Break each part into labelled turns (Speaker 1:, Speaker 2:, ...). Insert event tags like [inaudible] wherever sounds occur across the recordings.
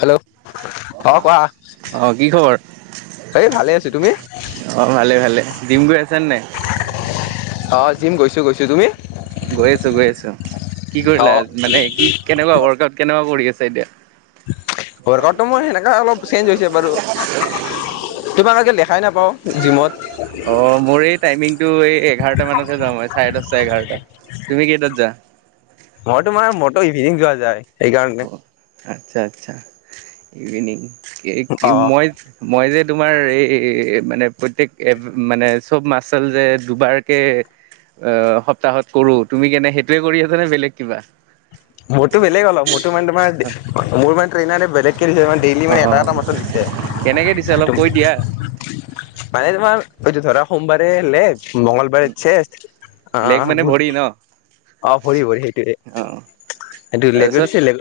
Speaker 1: Hello অঁ কোৱা
Speaker 2: অ কি খবৰ
Speaker 1: হেই ভালে আছো তুমি?
Speaker 2: অঁ ভালে ভালে জিম গৈ আছ নে নাই।
Speaker 1: অঁ জিম গৈছোঁ গৈছোঁ। তুমি?
Speaker 2: গৈ আছো গৈ আছো, কি
Speaker 1: অ
Speaker 2: কৰিলা? মানে কি কেনেকুৱা ৱৰ্কআউট কেনেকুৱা কৰি আছা এতিয়া?
Speaker 1: বৰগতটো‌ মোৰ সেনেকা অলপ চেঞ্জ হৈছে বাৰু। তোমালোকে দেখাই নাপাওঁ জিমত।
Speaker 2: অ', মোৰ এই টাইমিং টো এই এঘাৰটা মানতহে যাওঁ মই, চাৰে দচটা এঘাৰটা, তুমি কেইটাত যা?
Speaker 1: মই তোমাৰ ম'ৰটো ইভিনিং যোৱা যায়। সেইকাৰণে
Speaker 2: অ', আচ্ছা আচছা ইভিনিং এই
Speaker 1: অ
Speaker 2: মই মই যে, তোমাৰ এই মানে প্ৰত্যেক এ মানে চ'ব মাচাল যে দুবাৰকে অ', সপ্তাহত কৰোঁ, তুমি কেনে সেইটোৱে কৰি আছা নে বেলেগ কিবা?
Speaker 1: মোৰতো বেলেগ অলপ, মোৰটো মানে তোমাৰ মোৰ মানে ট্ৰেইনাৰে বেলেগ কে দিছে ত ডেইলি
Speaker 2: অ
Speaker 1: মানে
Speaker 2: অ
Speaker 1: এটা এটা মাছল দিছে
Speaker 2: কেনেকে দিছে অলপ
Speaker 1: তু
Speaker 2: কৈ দিয়া
Speaker 1: মানে তোমাৰ হয়টো ধৰা সোমবাৰে লেগ। মঙলবাৰে চেষ্ট
Speaker 2: লেগ
Speaker 1: আহ,
Speaker 2: মানে
Speaker 1: বুধ
Speaker 2: ভৰি
Speaker 1: অঁ ভৰি ভৰি সেইটোৱে।
Speaker 2: অঁ।
Speaker 1: এইটো লেগৰ দিছে লেগ,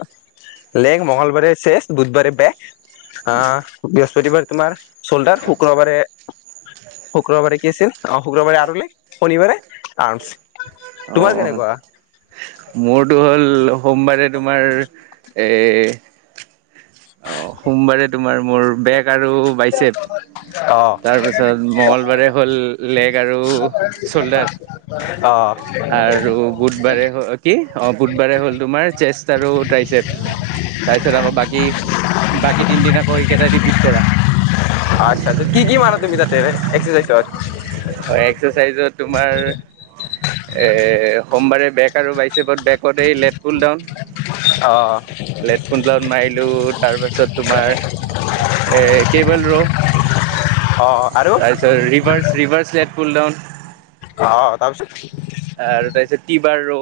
Speaker 1: লেগ মঙলবাৰে ছে, বুধবাৰে বেক। আহ, বৃহস্পতিবাৰে তোমাৰ চল্ডাৰ, শুক্ৰবাৰে শুক্ৰবাৰে কি আছিল অ শুক্ৰবাৰে আৰু লেগ। শনিবাৰে আৰমচ, তোমাৰ কেনেকুৱা
Speaker 2: মোৰতো হ'ল সোমবাৰে তোমাৰ এ অ সোমবাৰে তোমাৰ মোৰ বেক আৰু বাইচেপ।
Speaker 1: অ
Speaker 2: তাৰপিছত মঙলবাৰে হ'ল লেগ আৰু চ'ল্ডাৰ।
Speaker 1: অ
Speaker 2: আৰু বুধবাৰে হ'ল কি অ বুধবাৰে হ'ল তোমাৰ চেষ্ট আৰু টাইচেপ। তাৰপিছত আকৌ বাকী বাকী তিনদিন আকৌ এইকেইটাই ৰিপিট কৰা।
Speaker 1: আচ্ছা কি কি মাৰা তুমি তাতে এক্সাচাইজত
Speaker 2: হয়, এক্সাৰচাইজত তোমাৰ এ সোমবাৰে বেক আৰু বাইচেপত বেকত এই লেত পুল ডাউন।
Speaker 1: অ
Speaker 2: লেত পুল ডাউন মাৰিলো, তাৰ পাছত তোমাৰ এ কেবেল ৰ
Speaker 1: অ আৰু
Speaker 2: এ reverse reverse lat pull down.
Speaker 1: অ তাৰপিছত
Speaker 2: আৰু তাৰপিছত টিবাৰ ৰৌ,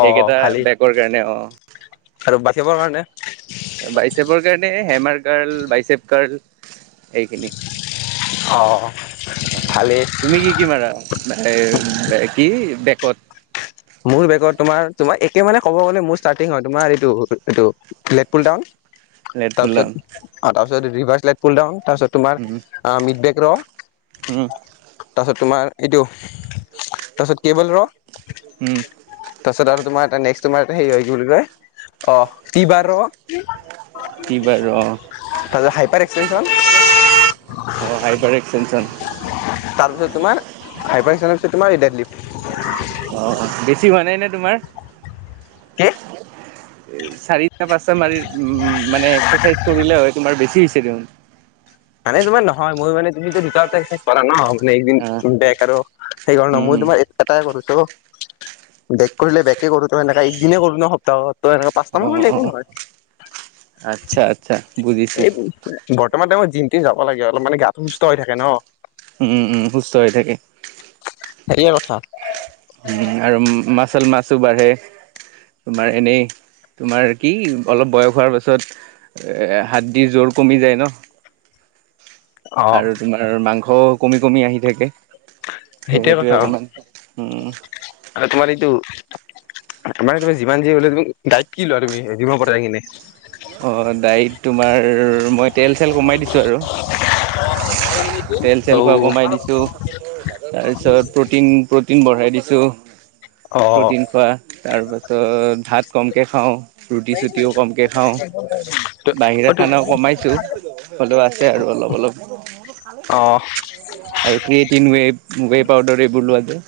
Speaker 1: অ ভালেই
Speaker 2: বেকৰ কাৰণে অ'।
Speaker 1: আৰু বাইচেপৰ কাৰণে
Speaker 2: বাইচেপৰ কাৰণে, হেমাৰ কাৰ্ল বাইচেপ কাৰ্ল। সেইখিনি,
Speaker 1: অ
Speaker 2: অ
Speaker 1: ভালেই
Speaker 2: তুমি কি কি মাৰা এই এ কি বেকত
Speaker 1: মোৰ বেকত তোমাৰ তোমাৰ একে মানে ক'ব গ'লে মোৰ ষ্টাৰ্টিং হয়, তোমাৰ এইটো এইটো। Lat pull down
Speaker 2: lat pull
Speaker 1: তাৰপিছত
Speaker 2: ডাউন
Speaker 1: তাৰপিছত ৰিভাৰ্চ লেট পুল ডাউন তাৰপিছত তোমাৰ
Speaker 2: উম
Speaker 1: অ মিত বেক ৰ'।
Speaker 2: উম।
Speaker 1: তাৰপিছত তোমাৰ এইটো তাৰপিছত কেবল ৰ'।
Speaker 2: উম
Speaker 1: তাৰপিছত আৰু তোমাৰ নেক্স তোমাৰ সেই হয়, কি বুলি কয় অ'। টি বাৰ ৰ'।
Speaker 2: কি বাৰু অ
Speaker 1: তাৰপাছত হাইপাৰ এক্সটেনচন।
Speaker 2: অ হাইবাৰ এক্সটেনচন
Speaker 1: তাৰপিছত তোমাৰ হাইপাৰ এক্সটেনচনৰ পিছত তোমাৰ দেডলিফট।
Speaker 2: অ' বেছি হোৱা নাই নে তোমাৰ
Speaker 1: কি
Speaker 2: চাৰিটা পাঁচটা মাৰি উম মানে এক্সাৰচাইজ কৰিলে হয়, তোমাৰ বেছি হৈছে দেখোন।
Speaker 1: মানে তোমাৰ নহয় মই মানে তুমিটো দুটা দুটা এক্সাৰচাইজ কৰা ন' মানে এদিন
Speaker 2: অ
Speaker 1: বেক আৰু সেইকাৰণে
Speaker 2: উম
Speaker 1: মই
Speaker 2: হম
Speaker 1: তোমাৰ এটাই কৰিছো বেক কৰিলে বেকে কৰো সেনেকে একদিনে কৰো ন সপ্তাহত তই এনেকে পাঁচটা
Speaker 2: অ
Speaker 1: মান কৰিলে
Speaker 2: অ
Speaker 1: একো নহয়
Speaker 2: আচ্ছা আচ্ছা বুজিছো
Speaker 1: বৰ্তমান সময়ত জিম টিম যাব লাগে অলপ মানে গাটো সুস্থ হৈ থাকে ন
Speaker 2: উম উম সুস্থ হৈ থাকে
Speaker 1: সেইয়ে কথা
Speaker 2: উম আৰু মাৰ্চল মাৰ্চো বাঢ়ে বা এনেই তোমাৰ কি অলপ বয়স হোৱাৰ পাছত এ হাড়দি জোৰ কমি যায় ন
Speaker 1: অ
Speaker 2: আৰু তোমাৰ মাংসও কমি কমি আহি থাকে ত
Speaker 1: সেইটোৱে
Speaker 2: সেইটোয়ে
Speaker 1: কথা অ
Speaker 2: অকমান উম
Speaker 1: আৰু তোমাৰ এইটো তোমাৰ, তুমি যিমান যি হলেও তুমি ডাইট কি লোৱা তুমি, [unintelligible] কিনে?
Speaker 2: অ', ডাইত তোমাৰ, মই তেল-চেল কমাই দিছোঁ আৰু।
Speaker 1: উ [unintelligible]
Speaker 2: তেল-চেল খোৱা কমাই দিছোঁ। ত' তাৰপিছত প্ৰটিন, প্ৰটিন বঢ়াই দিছোঁ,
Speaker 1: অ
Speaker 2: প্ৰটিন খোৱা। তাৰ পাছত ভাত কমকে খাওঁ। ৰুটি চুটিও কমকে খাওঁ, বাহিৰা
Speaker 1: অ তুম
Speaker 2: খানাও কমাইছোঁ। হ'লেও আছে আৰু অলপ-অলপ।
Speaker 1: অ'।
Speaker 2: আৰু ক্ৰিয়েটিন ৱেব, ৱে পাউদাৰ এইবোৰ লোৱা যায়।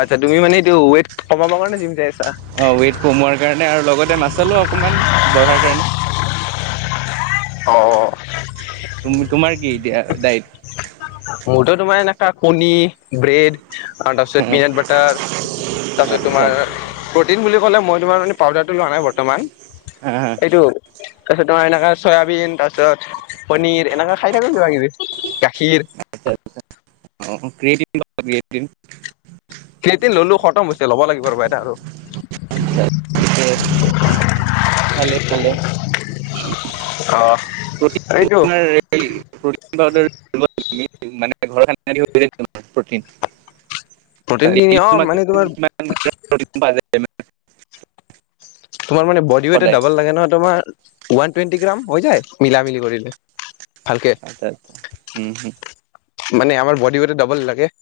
Speaker 1: আচ্ছা, তুমি মানে এইটো ৱেট কমাব কাৰণে জিম চাই আছা?
Speaker 2: অ', ৱেইট কমোৱাৰ কাৰণে, আৰু লগতে মাছলো অকণমান বঢ়াৰ কাৰণে।
Speaker 1: অ'।
Speaker 2: তুমি, তোমাৰ কি এতিয়া ডায়েট?
Speaker 1: মোৰতো তোমাৰ এনেকা কণী, ব্ৰেড। অ', তাৰপিছত পিনাট বাটাৰ, তাৰপিছত
Speaker 2: আচ্ছা
Speaker 1: তোমাৰ প্ৰটিন বুলি কলে, মই তোমাৰ মানে পাউডাৰটো লোৱা নাই বৰ্তমান।
Speaker 2: হা, হা।
Speaker 1: এইটো, তাৰপিছত তোমাৰ এনেকা চয়াবিন তাৰপিছত পনীৰ এনেকা খাই থাকোঁ, কিবা-কিবি, গাখীৰ।
Speaker 2: আচ্ছা ক্ৰিয়েটিন, [unintelligible] ক্ৰিয়েটিন।
Speaker 1: ক্ৰিয়েটিন ললোঁ, খতম হৈছে, ল'ব লাগিব ৰবা এটা আৰু।
Speaker 2: ভালে-ভালে,
Speaker 1: অ এইটো
Speaker 2: প্ৰটিন তোমাৰ [unintelligible]
Speaker 1: প্ৰটিন খিনি অ মানে তোমাৰ
Speaker 2: [unintelligible]
Speaker 1: তোমাৰ মানে বডি ৱেট
Speaker 2: সদায়
Speaker 1: ডাবল লাগে নহয় তোমাৰ, ওৱান টুৱেণ্টি গ্ৰাম হৈ যায়, মিলা-মিলি কৰিলে। ভালকে
Speaker 2: আচ্ছা, উম, হুম।
Speaker 1: মানে আমাৰ বডি ৱেটত ডাবল লাগে।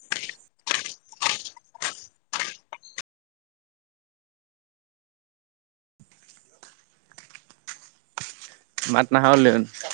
Speaker 2: মাত নাহা হ'ল দেখোন।